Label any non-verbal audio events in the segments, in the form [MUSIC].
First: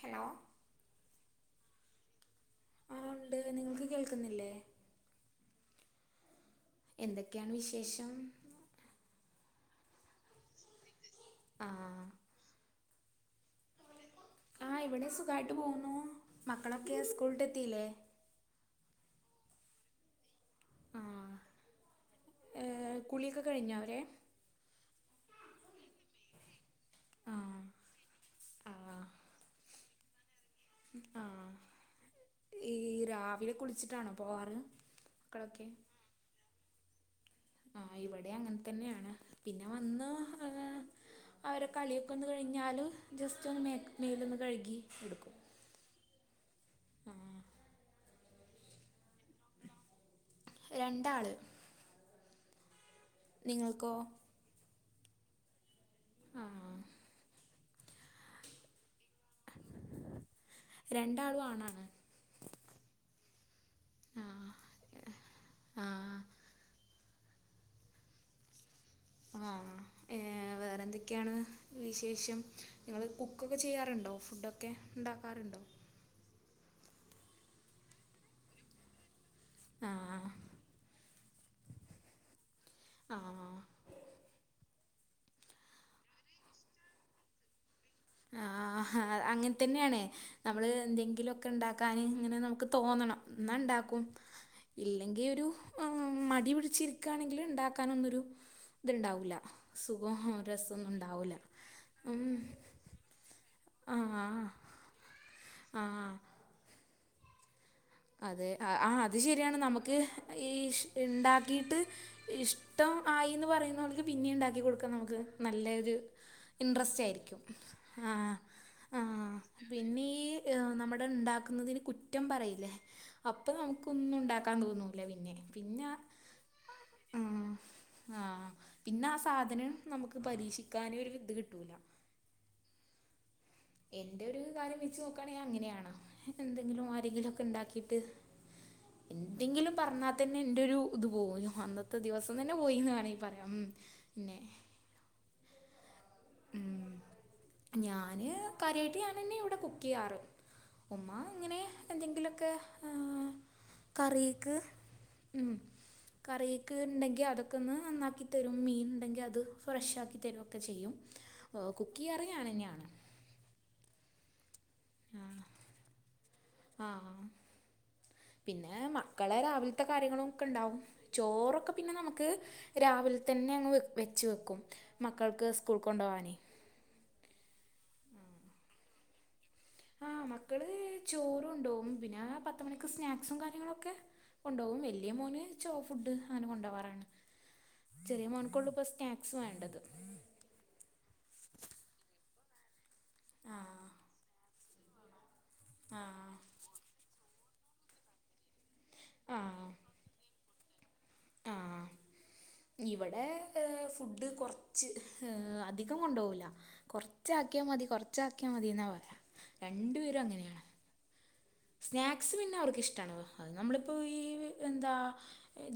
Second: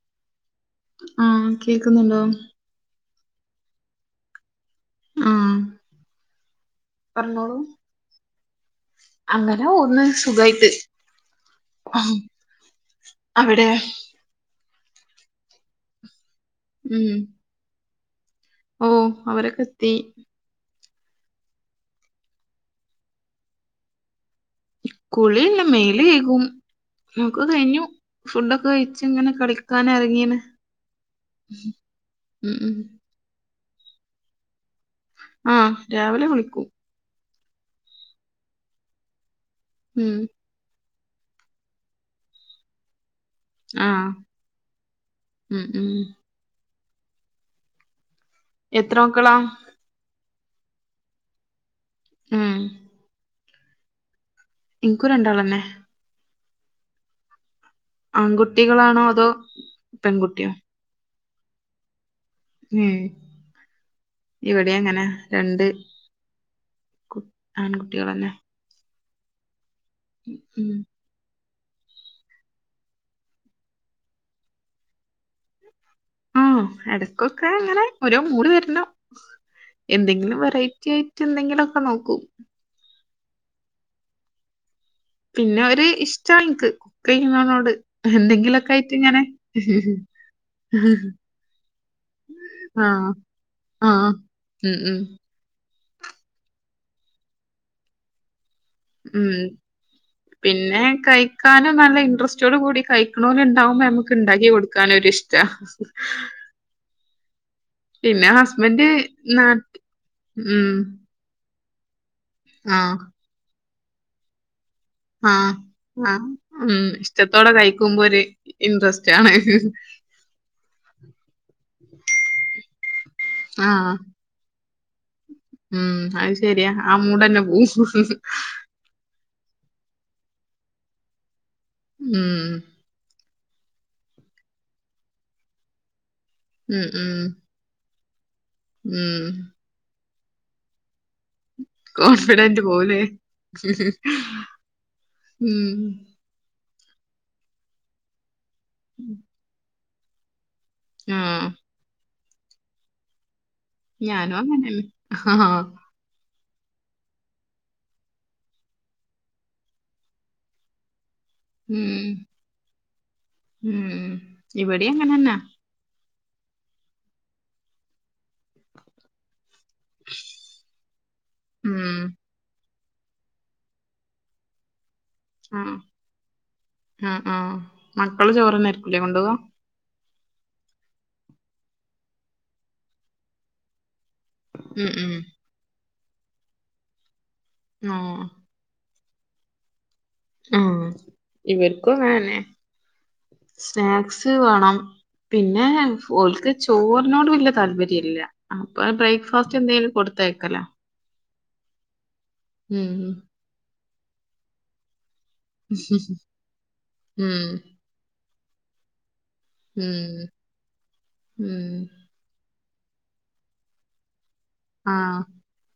Hello ആഹ് കേക്കുന്നുണ്ടോ ആഹ് ഉണ്ട് നിങ്ങള്ക്ക് കേൾക്കുന്നില്ലേ ആഹ് എന്തൊക്കെയാണ് പറഞ്ഞോളൂ വിശേഷം അങ്ങനെ പോവുന്നു സുഖായിട്ട് ആ അവടെ ആ ഇവിടെ സുഖമായിട്ട് പോവുന്നു മക്കളൊക്കെയോ സ്കൂളിട്ടെത്തിയില്ലേ ഓഹ് അവരൊക്കെത്തി ആഹ് ഏഹ് കുളിയൊക്കെ കഴിഞ്ഞവരെ കുളിയല്ല മെല്കയ്കും ആ ഒക്കെ കയിഞ്ഞു ഫുഡൊക്കെ ആ കഴിച്ങ്ങനെ കളിക്ക ക്കാനെറങ്ങിന് ആഹ് ഉം ഈ രാവിലെ കുളിച്ചിട്ടാണോ പോവാറ് മക്കളൊക്കെ ആഹ് രാവിലെ കുളിക്കു ആഹ് ഇവടി അങ്ങനതന്നെയാണ് പിന്നെ വന്ന് ഉം ങ്ങനെ അവരെ കളിയൊക്കൊന്ന് കഴിഞ്ഞാല് ജസ്റ്റ് ഒന്ന് മേ ആഹ് മേലൊന്ന് കഴുകി എടുക്കും ഉം ഉം ആഹ് എത്രോക്കളാ രണ്ടാള് ഉം നിങ്ങൾക്കോ ഇങ്ങക്കും രണ്ടാളന്നെ ആഹ് ആൺകുട്ടികളാണോ അതോ പെൺകുട്ടിയോ രണ്ടാളും ആണാണ് ഉം ആ ഇവിടെയങ്ങനാ രണ്ട് ആ കു ആൺകുട്ടികളന്നെ ആഹ് ഏഹ് ഉം വേറെന്തൊക്ക് യ്ക്കയാണ് വിശേഷം നിങ്ങളു കുക്കൊക്കെ ചെയ്യാറുണ്ടോ ഫുഡൊക്കെ ഉണ്ടാക്കാറുണ്ടോ ആഹ് എടക്കൊക്കെ അങ്ങനെ ഓരോ മൂട് വരണം ആ എന്തെങ്കിലും വെറൈറ്റി യ്ക്കെന്തെങ്കിലുമൊക്കെ നോക്കൂ ആഹ് ആഹ് പിന്നൊരു ഇഷ്ട്ടാമ്മക്കെ കുക്ക് ചെയ്യുന്നോനോടെ ആഹാ അങ്ങനെ തന്നെയാണേ നമ്മളെ എന്തെങ്കിലൊക്കെ ഉണ്ടാക്കാനെ ഇങ്ങനെ നമുക്ക് ആ തോന്നണം ആ ന്നാണ്ടാക്കും ഉം ഉം ഇല്ലെങ്കി ഒരു ആഹ് മടി പിടിച്ചിരിക്കുകയാണെങ്കിലുണ്ടാക്കാനൊന്നൊരു ഇതുണ്ടാവൂല്ല ഉം സുഖോ പിന്നെ രസോന്നും ഉണ്ടാവൂല്ല ഉം ണോലുണ്ടാവുമ്പം നമക്ക് ഇണ്ടാക്കി കൊടുക്കാനൊരിഷ്ട്ടാ ആഹ് അതെ ഹസ്ബൻഡ് ആഹ് അത് നാ ശരിയാണ് നമുക്ക് ഈ ഉം ഇണ്ടാക്കീട്ട് ആ ഇഷ്ടം ആയീന്ന് പറയുന്നോൽക്ക് പിന്നീം ഇണ്ടാക്കി കൊടുക്കണം തെ ആ നല്ലെരു ആ ഉം ഇൻ്രസ്റ്റായിരിക്കും ഇഷ്ടത്തോടെ കഴിക്കുമ്പോ ഒരു ആഹ് ഇൻട്രസ്റ്റ് ആണ് ആഹ് പിന്നീ ഏഹ് നമ്മടെ ഇണ്ടാക്കുന്നതിന് കുറ്റം പറയില്ലേ അപ്പം ആ നമുക്കൊന്നും ഇണ്ടാക്കാൻ തോന്നൂല്ല പിന്നെ പിന്നെ ഉം അത് ശര്യാ ആ മൂടന്നെ പോവും പിന്നാ ആ സാധനം നമുക്ക് പരീക്ഷിക്കാന് ഒരു ഇത് കിട്ടൂല്ല ഉം എന്റെ ഒരു കാര്യം വെച്ച് നോക്കാണെങ്കി അങ്ങനെയാണ്. ഉം എന്തെങ്കിലും ഉം ആരെങ്കിലും ഒക്കെ ഇണ്ടാക്കീട്ട്. ഉം എന്തെങ്കിലും പറഞ്ഞാത്തന്നെ എന്റെ ഒരു ഇത് പോവൊല്ലൊ. അന്നത്തെ ദിവസം തന്നെ കോൺഫിഡന്റ് പോയീന്ന് പോവുലേ ആരേയ് പറയാം ഉം പിന്നെ ഉം ഉം ഞാന് കാര്യാ യ്ട്ട് ഞാൻ തന്നെയാ ഇവിടെ കുക്കെ ചെയ്യാറ് ഉമ്മാ ആഹ് ഇങ്ങനെ എന്തെങ്കിലൊക്കെ ഉം ഞാനും കറീക്ക് അങ്ങനെന്നെ ആഹ് ഉം കറീക്ക് ഇണ്ടെങ്കി അതൊക്കെ ഒന്ന് അന്നാക്കിത്തരും മീനുണ്ടെങ്കി അത് ഫ്രഷ് ആക്കി തരോക്കെ ചെയ്യും ഓഹ് ഉം കുക്കെയ്യാറിഞ്ഞാനെന്നാണ് ഉം ഇവിടീം അങ്ങനെന്നാ ആഹ് പിന്നെ മക്കളെ രാവില്ത്തെ കാര്യങ്ങളും ഒക്കെ ഇണ്ടാവും ചോറൊക്കെ പിന്നെ ഉം നമുക്ക് രാവിൽതന്നെ അങ്ങ് വെച്ച് വെക്കും. മക്കൾക്ക് ആഹ് സ്കൂൾ കൊണ്ടൊവാനേ ആഹ് ആഹ്. മക്കളു ചോറ് ന്നായിരിക്കൂലേ കൊണ്ടോവാ അഹ് മക്കള് ചോറു കൊണ്ടോവും. പിന്നെ പത്തു മണിക്ക് സ്നാക്സും കാര്യങ്ങളൊക്കെ കൊണ്ടോകും. ഉം വല്യ ഉം മോന് ചോ ഫുഡ് അങ്ങനെ കൊണ്ടോവാറാണ്. ആഹ് ചെറീയ മോൻ ക്കുള്ള ബെസ് താക്സ് വാണ്ടത് ആഹ് ഇവർക്കും അങ്ങനെ തന്നെ. ആ സ്നാക്സ് വാണം പിന്നെ ആ [UNINTELLIGIBLE] ഓൽക്ക് ചോറിനോട് വെല്യ താല്പര്യ ഇല്ല അപ്പ ബ്രേക്ക്ഫാസ്റ്റ് എന്തേലും കൊടുത്തയക്കലാ ആഹ് ഇവടെ ഉം ഫുഡ് കൊറ്ച് ച്ച് അധികം കൊണ്ടോകൂല. കൊറ്ച്ചാക്ക്യാ മതി കൊറ്ച്ചാക്ക്യാ മതി ഇന്നാ പറയാ രണ്ടുപേരും ഉം അങ്ങനെയാണ് ഉം സ്നാക്സ് പിന്നെ അവർക്ക് ഇഷ്ടാണ്. അത് നമ്മളിപ്പോ ഈ എന്താ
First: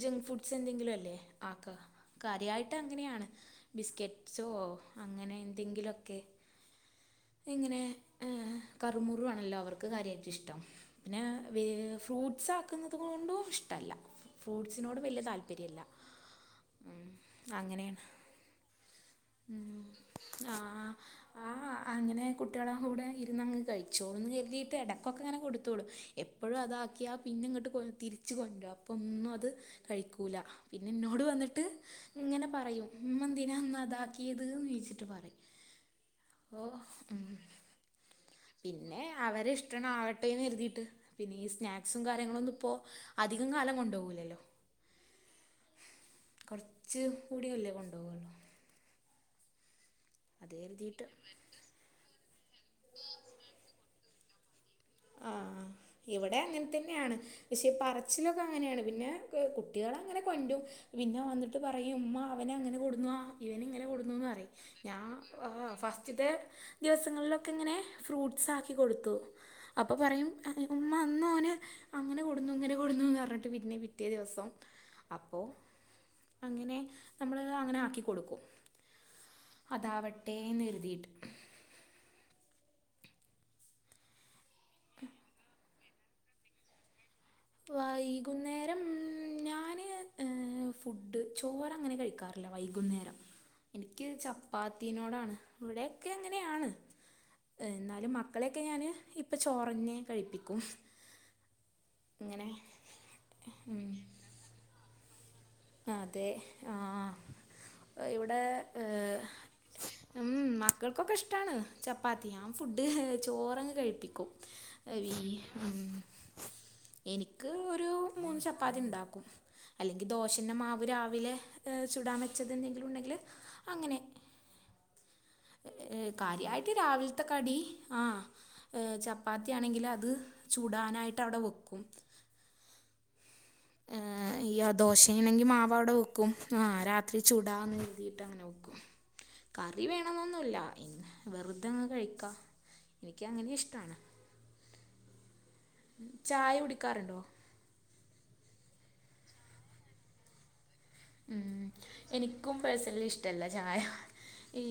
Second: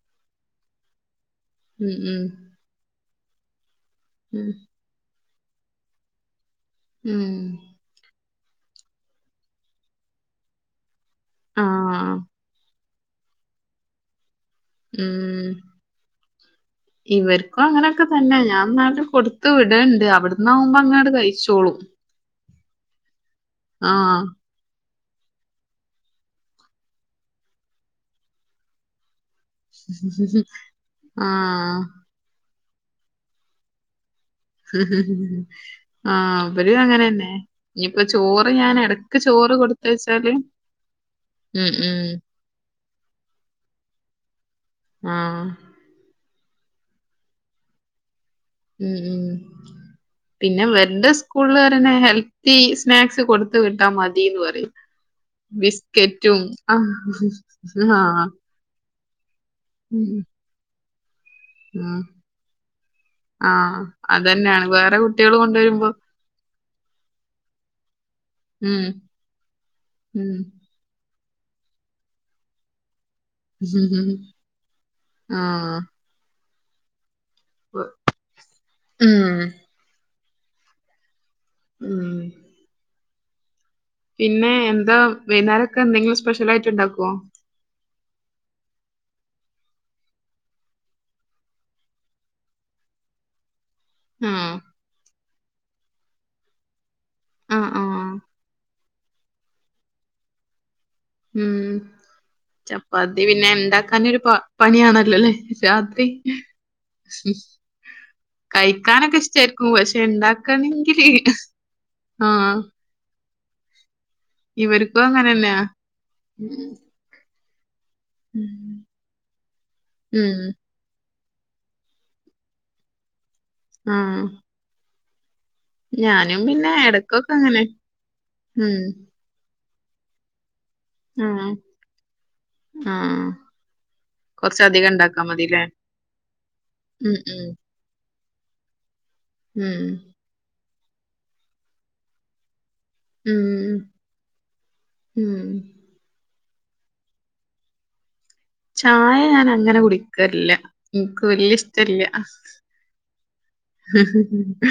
ജങ്ക് ഫ്രുഡ്സ് എന്തെങ്കിലു അല്ലേ ആക്ക. കാര്യായിട്ട് അങ്ങനെ ആണ്. ബിസ്ക്കെറ്റ് സൊഹോ അങ്ങനെ എന്തെങ്കിലൊക്കെ ഇങ്ങനെ [UNINTELLIGIBLE] കറുമുറു ആണല്ലോ അവർക്ക് കാര്യായിട്ട് ഇഷ്ടം പിന്നെ ആ, വേ ഫ്രൂട്ട്സ് ആക്കുന്നത് കൊണ്ടും ഇഷ്ടല്ല ഫ്രൂട്സ്നോടു വല്യ താല്പര്യ ഇല്ല ഇവർക്കും അങ്ങനെ ഒക്കെ തന്നെ. ഞാൻ ഇന്നാലും കൊടുത്ത് ഉം വിട്ണ്ട് ആ അവിട്ന്നാവുമ്പോ അങ്ങട് ആ കഴിച്ചോളും അങ്ങനെ കുട്ട്യേളെ കൂടെ ഇരുന്നങ്ങ് ആ, കഴിച്ചോളൂന്ന് കെര്തിയിട്ടാട ക്കൊക്കെ ഇങ്ങനെ കൊടുത്തോളും. എപ്പഴും അതാക്ക്യാ പിന്നെ ഇങ്ങട്ട് കൊ തിരിച്ച് കൊണ്ട്രരും. അപ്പോം ഒന്നും അത് കഴിക്കൂല. പിന്നെ ആ. ഇന്നോട് വന്നിട്ട് ഇങ്ങനെ പറയും. ഉമ്മ എന്തിനാ ഇന്നതാ ഈതിലും നീച്ചിട്ട് പറിം ആ, ഇവരും ഓഹ് ഉം. അങ്ങനെന്നെ. ഇനിയിപ്പോ ചോറ് ഞാൻ പിന്നെ എടക്ക് അവരെ ചോറ് ഇഷ്ടണ് കൊടുത്തയച്ചാല് ആവട്ടെന്ന് കര്തിയിട്ട് പിന്നെ ഈ ഉം, ഉം, സ്നാക്സും കാര്യങ്ങളു ഒന്നും ഇപ്പോ അധികം കാലം കൊണ്ടോകൂലല്ലോ ആഹ് കൊറച്ച് കൂടിയല്ലേ കൊണ്ടോകു [UNINTELLIGIBLE] ഉം ഉം അത് പിന്നെ കരുതിയിട്ട് ഇവര്ടെ സ്കൂള് അറിനെ ഹെൽ തീ സ്നാക്സ് കൊടുത്ത് വിട്ടാ മതീന്ന് പറയും ആഹ്. ഇവിടെ ബിസ്ക്കറ്റും അങ്ങൻ തന്നേ ആണ് പക്ഷെ ആഹ് ആഹ് പറച്ചിലൊക്കെ അങ്ങനെയാണ് പിന്നെ ഉം കുട്ടികളങ്ങനെ കൊണ്ടരും പിന്നെ എന്നിട്ട് പറയും ഉം ഉമ്മ അവനങ്ങനെ കൊടുന്നു ആഹ് ഇവനിങ്ങനെ കൊടുന്നുന്ന് പറയും അതന്നെയാണ് വേറെ ഞാൻ കുട്ടികള് ആ കൊണ്ടുവരുമ്പോ ഫസ്റ്റ്ത്തെ ദിവസങ്ങളിലൊക്കെ ഇങ്ങനെ ഫ്രൂട്ട്സ് ആക്കി ഉം കൊടുത്തു. അപ്പോ പറയും ഉം ഉമ്മ ഇന്ന് ഓൻ അവൻ അങ്ങനെ കൊടുന്നു ഇങ്ങനെ കൊടുന്നു എന്ന് പറഞ്ഞിട്ട് പിന്നെ പിറ്റേ ദിവസം അപ്പൊ ആഹ് അങ്ങനെ നമ്മള് അങ്ങനെ ആക്കി കൊടുക്കും. ഉം അതാവട്ടെന്ന് കര്തിയിട്ട്. ഉം പിന്നെ എന്താ വൈകുന്നേരൊക്കെ എന്തെങ്കിലും സ്പെഷ്യൽ ആയിട്ട് ഉണ്ടാക്കുവോ. വൈകുന്നേരം ഞാന്. ഫുഡ് ചോറ് അങ്ങനെ കഴിക്കാറില്ല വൈകുന്നേരം. എനിക്ക് ആഹ് ചപ്പാത്തിനോടാണ് ഇവിടൊക്കെ ഇങ്ങനെയാണ്. ആഹ് എന്നാലും ആഹ് മക്കളെയൊക്കെ ഞാന് ഇപ്പ ചോറന്നെ കഴിപ്പിക്കും. ഉം ഇങ്ങനെ ചപ്പാത്തി പിന്നെ ഉം, ഉണ്ടാക്കാനൊരു പണിയാണല്ലോല്ലേ. രാത്രി അതെ ആഹ് ഇവിടെ കഴിക്കാനൊക്കെ ഇഷ്ടായിരിക്കും പക്ഷെ ഉം ഇണ്ടാക്കണെങ്കില് മക്കൾക്കൊക്കെ ഇഷ്ടാണ് ചപ്പാത്തി ഞാൻ ആഹ് ഫുഡ്. ഡ് ചോറങ്ങ് കഴിപ്പിക്കും ആ ഇവർക്കും വി അങ്ങനെന്നെയാ ഉം എനിക്ക് ഒരു മൂന്ന് ചപ്പാത്തി ഉണ്ടാക്കും അല്ലെങ്കിൽ ദോശ ഉം മാവ് രാവിലെ ചുടാൻ വെച്ചത് എന്തെങ്കിലും ഉണ്ടെങ്കിൽ. അങ്ങനെ ആഹ് ഞാനും പിന്നെ കാര്യമായിട്ട് രാവിലത്തെ എടക്കൊക്കെ കടി അങ്ങനെ. ആ ഉം. ചെ ചപ്പാത്തിയാണെങ്കിൽ അത് ചുടാനായിട്ട് അവിടെ വെക്കും ആഹ് ഈ ദോശ ആണെങ്കിൽ മാവ് അവിടെ വെക്കും ആ ഉം. രാത്രി ഉം. ചൂടാന്ന് കര്തി. ങ്ങനെ വെക്കും കറി ഉം. വേണൊന്നുല്ല വെറുതെങ്ങ് കഴിക്ക. ഉം ഉം ചായ കുടിക്കാറുണ്ടോ? ചായ ഞാൻ അങ്ങനെ കുടിക്കെല്ല. ഉം എനിക്കും പേഴ്സണലി ഇഷ്ടല്ല ചായ ഈ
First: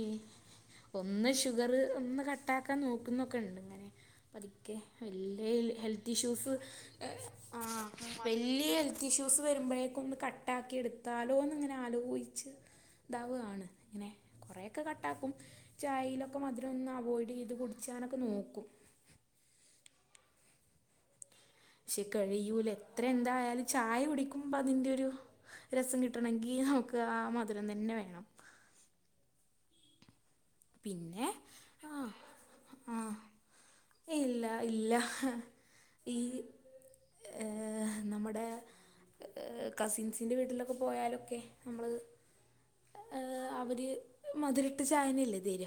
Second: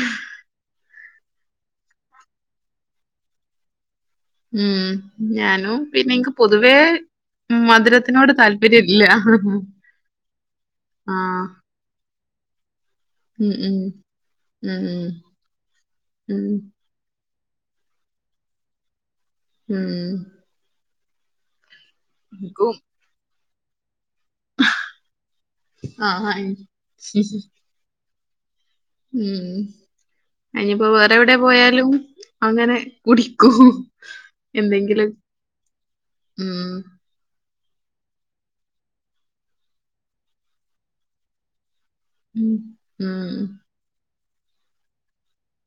ഒന്ന് ഷുഗർ ഒന്ന് കട്ടാക്കാൻ നോക്കുന്നൊക്കെ ഉണ്ട് ഇങ്ങനെ പതുക്കെ ഉം. വെല്ല്യ ഞാനും ഹെൽത്ത് പിന്നെ ഇൻക്ക് ഇഷ്യൂസ് പൊതുവേ ഏ ആ മധുരത്തിനോട് വെല്ല്യ താല്പര്യം ഇല്ല. Health issues. വരുമ്പോഴേക്കും ഒന്ന് കട്ടാക്കി ആ. എടുത്താലോ ന്ങ്ങനെ ആലോയച്ച്. ഉം. ദാവാണ് ഉം. ഇങ്ങനെ കുറെേയൊക്കെ ഉം. കട്ടാക്കും ചായീലൊക്കെ ഉം. മധുരം ഒന്ന് അവോയ്ഡ്യ്ത് കൊടുത്ത്. ച്ചാനക്ക നോക്കും. ഉം. ക്ഷെ കഴിയൂല ഇൻക്കും എത്ര എന്തായാലും ചായ കുടിക്കും. ന്പ അതിൻ്റെ ഒരു രസം ആ. ആ, കിട്ടണങ്കി അവക് ആ മധരം തന്നെ വേണം. ഉം അനിയിപ്പോ വേറെ പിന്നെ എവിടെ ആ പോയാലും അങ്ങനെ ആ കുടിക്കൂ. ഇല്ല ഇല്ല ഹ് ഈ ഉം. ഏ നമ്മുടെ. ഏ കസിൻസിന്റെ വീട്ടിലൊക്കെ പോയാലൊക്കെ നമ്മള്. ഉം. ഉം. ഏഹ് അവര് മധുരട്ട് ചായനല്ലെ തെര.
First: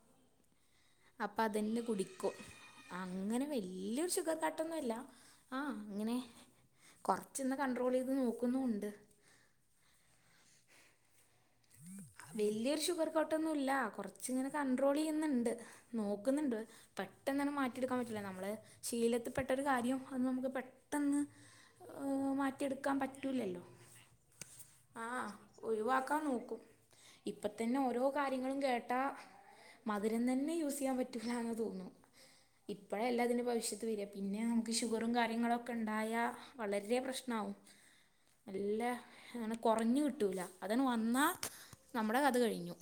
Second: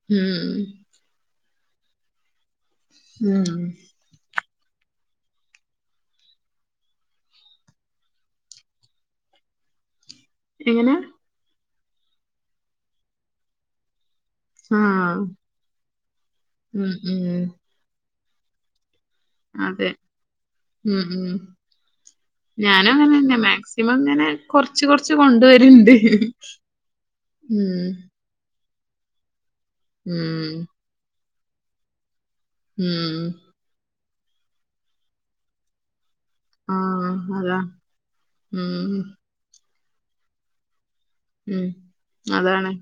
ഉം. അപ്പ അതന്നെ കുടിക്കും അങ്ങനെ ഉം. വെല്ല്യയൊരു ഷുഗർ കട്ടൊന്നുല്ല ആഹ് അങ്ങനെ കുറച്ച്ന്ന് കണ്ടട്രോൾ യ്ത് നോക്കുന്നുണ്ട്. എങ്ങനെ. വെല്ല്യയൊരു ഷുഗർ കോട്ടൊന്നു ഇല്ല കൊറ. ച്ച് ഇങ്ങനെ ആ കണ്ട്രോൾ ചെയ്യുന്ന്ണ്ട് നോക്കുന്നുണ്ട് ഉം. ഉം. പെട്ടെന്ന് മാ മാറ്റിയെടുക്കാൻ പറ്റില നമ്മളെ ശീലത്ത് പെട്ടൊരു അതെ കാര്യം അത് നമുക്ക് ഉം. പെട്ടെന്ന്. ഉം. ഞാനും മാറ്റിയെടുക്കാൻ അങ്ങനെ തന്നെ പറ്റൂല്ലല്ലോ മാക്സിമം ഇങ്ങനെ കൊറച്ച് ആ കൊറച്ച് കൊണ്ടുവരുണ്ട് ഒഴിവാക്കാൻ നോ ഇപ്പ തന്നെ ഉം. ഓരോ കാര്യങ്ങളും കേട്ടാ മധുരം ഉം. തന്നെ യൂസ് ചെയ്യാ. റ്റൂലാന്ന് തോന്നും. ഉം. ഇപ്പോഴല്ല അതിന്റെ ഭവിശത്ത് വെര പിന്നെ നമുക്ക് ഷുഗറും കാര്യങ്ങളൊക്കെ ഇണ്ടായ ആ വളരെ പ്രശ്ണാവും അതാ നല്ല ഉം. അങ്ങനെ കൊറഞ് കിട്ടൂല്ല അതാണ് വന്നാ ഉം. നമ്മുടെ കഥ അതാണ് കഴിഞ്ഞു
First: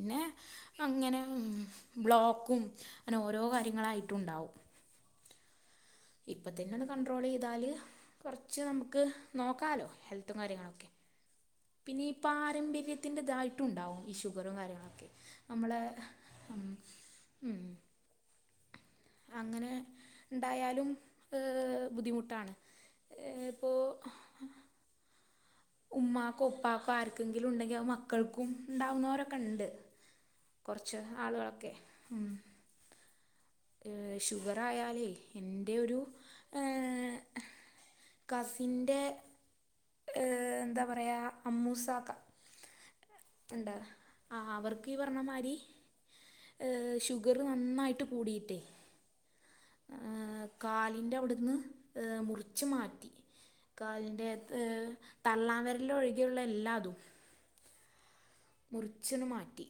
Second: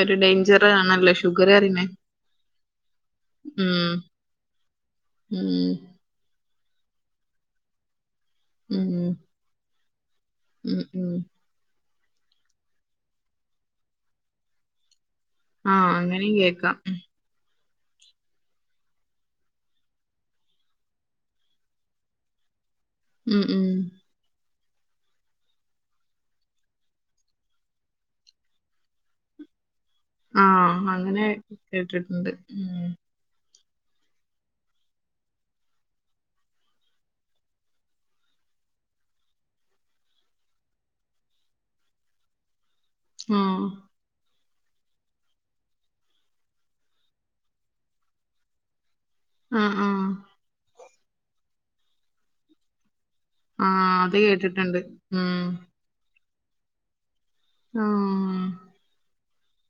ഒരു ഡേഞ്ചർ ആണല്ലോ അങ്ങനെ ഷുഗർ അറിയുന്നെ ബ്ലോക്കും. ങ്ങനെ ഓരോ ഉം. കാര്യങ്ങളായിട്ടും ഉണ്ടാവും. ഉം. ഇപ്പ തന്നെ ഒന്ന് കൺണ്ട്രോളയ്താല് കൊർച് ഉം. നമുക്ക് നോക്കാലോ ഹെൽത്തും ഉം. കാര്യങ്ങളൊക്കെ. ഉം. പിന്നെ ഈ പാരമ്പര്യത്തിന്റെതായിട്ടുണ്ടാവും ഈ ഷുഗറും കാര്യങ്ങളൊക്കെ. ആ അമ്മളെ അങ്ങനെയും ഉം കേക്കാം ഉം. അങ്ങനെ ഇണ്ടായാലും ഏഹ് ബുദ്ധിമുട്ടാണ്. ഉം. ഏഹ് ഉം. പ്പോ. ഉമ്മാക്കോ ഉപ്പക്കോ ആർക്കെങ്കിലു ഉണ്ടെങ്കിൽ അഹ് മക്കൾക്കും ഉണ്ടാവുന്നൊരൊക്കെ ണ്ട്‌. ആ കൊർച് അങ്ങനെ ആള്കളൊക്കെ ഉം. കേട്ടിട്ടുണ്ട് ഉം. ഏഹ് ഷുഗറായാലേ ഇൻ്റെ ഒരു ഏഹ്. കസിൻ്റെ ഏഹ് എന്താ പറയാ അമ്മൂസാക്ക ആ ഇണ്ട് ആഹ് അവർക്ക്ഈ പറഞ്ഞ മാരി. ഏഹ് ഷുഗർ നന്നായിട്ട് കൂടീട്ടേ ഉം ഉം കാലിൻ്റെ അവിട്ന്ന് മുറിച്ച് മാറ്റി. ആഹ് അത് കേട്ട് ഏഹ് തള്ളാംവെര്ല് ഒഴികെയുള്ള എല്ലാതും. ആഹ്. മുറ്ച്ച്ണ് മാറ്റി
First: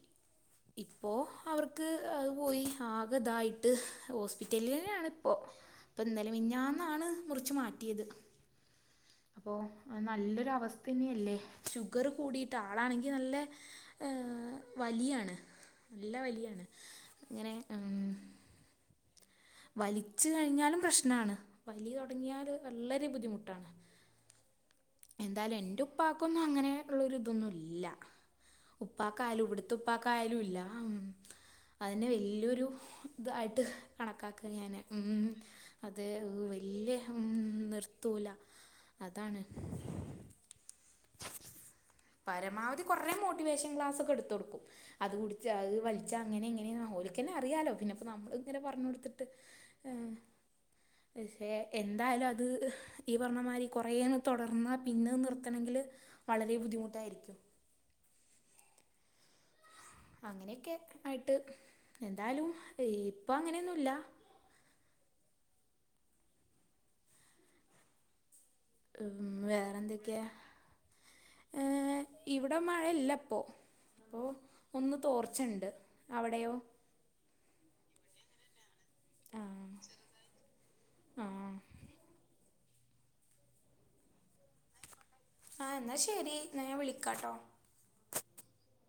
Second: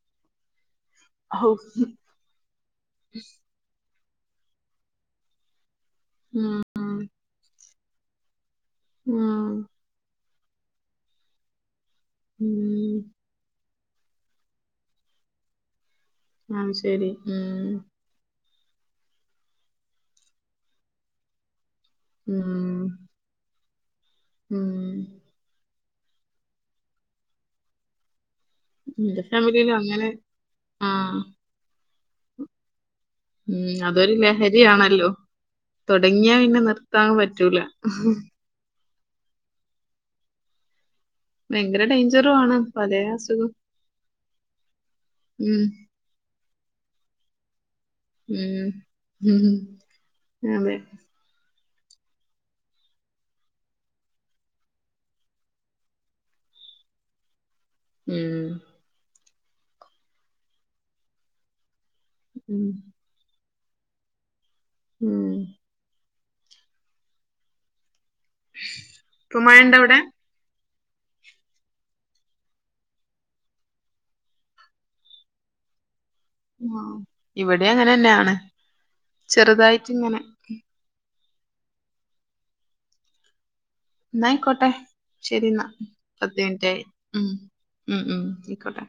ഇപ്പോ ഹൗ അവർക്ക് അഹ് പോയി ആകതായി ട്ട് ഹോസ്പിറ്റലിലെന്നാണ് ഇപ്പൊ ഇപ്പ ഇന്നലെ മിഞ്ഞാന്ന് ന്നാണ് ഉം മുറിച്ച് മാറ്റിയത്. ഉം അപ്പോ അഹ് നല്ലൊരവസ്ഥന്യേല്ലേ. ഷുഗർ കൂടിയിട്ട് ഉം ആളാണെങ്കി നല്ലെ ഏഹ് വലിയാണ് നല്ല വലിയാണ് അത് ശരി അങ്ങനെ ഉം. വലിച്ച് കഴിഞ്ഞാലും പ്രശ്നാണ്. വലി തുടങ്ങിയാല് ഉം വള്ളരെ ബുദ്ധിമുട്ടാണ്. ഉം എന്തായാലും എന്റെ ഉപ്പാക്കൊന്നും അങ്ങനെ ഉള്ളര് തൊന്നും ഇല്ല എന്റെ ഉപ്പാക്കാലും ഇവിടുത്തെ ഫാമിലിയിലും അങ്ങനെ ഉപ്പാക്കായാലും ഇല്ല ഉം ആഹ് അതിനെ വല്ല്യൊരു ഇത് ആയിട്ട് ഉം അതൊരു കണക്കാക്ക്‌അ ഞാന് ലഹരിയാണല്ലോ ഉം അത് തുടങ്ങിയാ പിന്നെ വല്ല്യെ നിർത്താൻ പറ്റൂല നിർത്തൂല അതാണ് ഭയങ്കര ഡെയ്ൻജെ പരമാവധി കൊർറെ മോട്ടിവേഷൻ ക്ലാസ് ഒക്കെ ഇട്ത്തൊടുക്കും അത്കൂടിച്ച് ഉം അത് വലി ച്ച അങ്ങനെ ഇങ്ങനെ ന്നാ ഓൽക്കെന്നെ അറിയാലോ പിന്നെ പ്പൊ നമ്മള്ങ്ങനെ ഉം പറഞ്ഞൊട്ത്തിട്ട് ഉം അതെ എഹ് [UNINTELLIGIBLE] എന്തായാലും അത് ഈ പറഞ്ഞമാതിരി കുറേയന്ന് തൊടർന്നാ പിന്നെ അഹ് നിർത്തണെങ്കില് വളരെ ബുദ്ധിമുട്ടായിരിക്കും ഉം അങ്ങനെയൊക്കെ ആയിട്ട് എന്താലും ഉം ഇപ്പൊ അങ്ങനെയൊന്നുല്ല ഉം ഉം ഇപ്പൊ മഴണ്ടോ അവിടെ വേറെന്തെക്ക്യേ ഏഹ് ഇവിടെ മഴല്ലപ്പൊ പ്പോ ഒന്ന് തോർച്ചണ്ട് അവടെ യോ ആഹ് ഇവടേം അങ്ങനെന്നാണ് ചെറുതായിട്ട് ഇങ്ങനെ ആഹ് ന്നായിക്കോട്ടെ ശരിന്നാ ആ എന്നാൽ ശരി പത്ത് എന്നാൽ ഞാൻ മിനിറ്റായി ഉം വിളിക്കാട്ടോ ഉം ഉം അയ്ക്കോട്ടെ.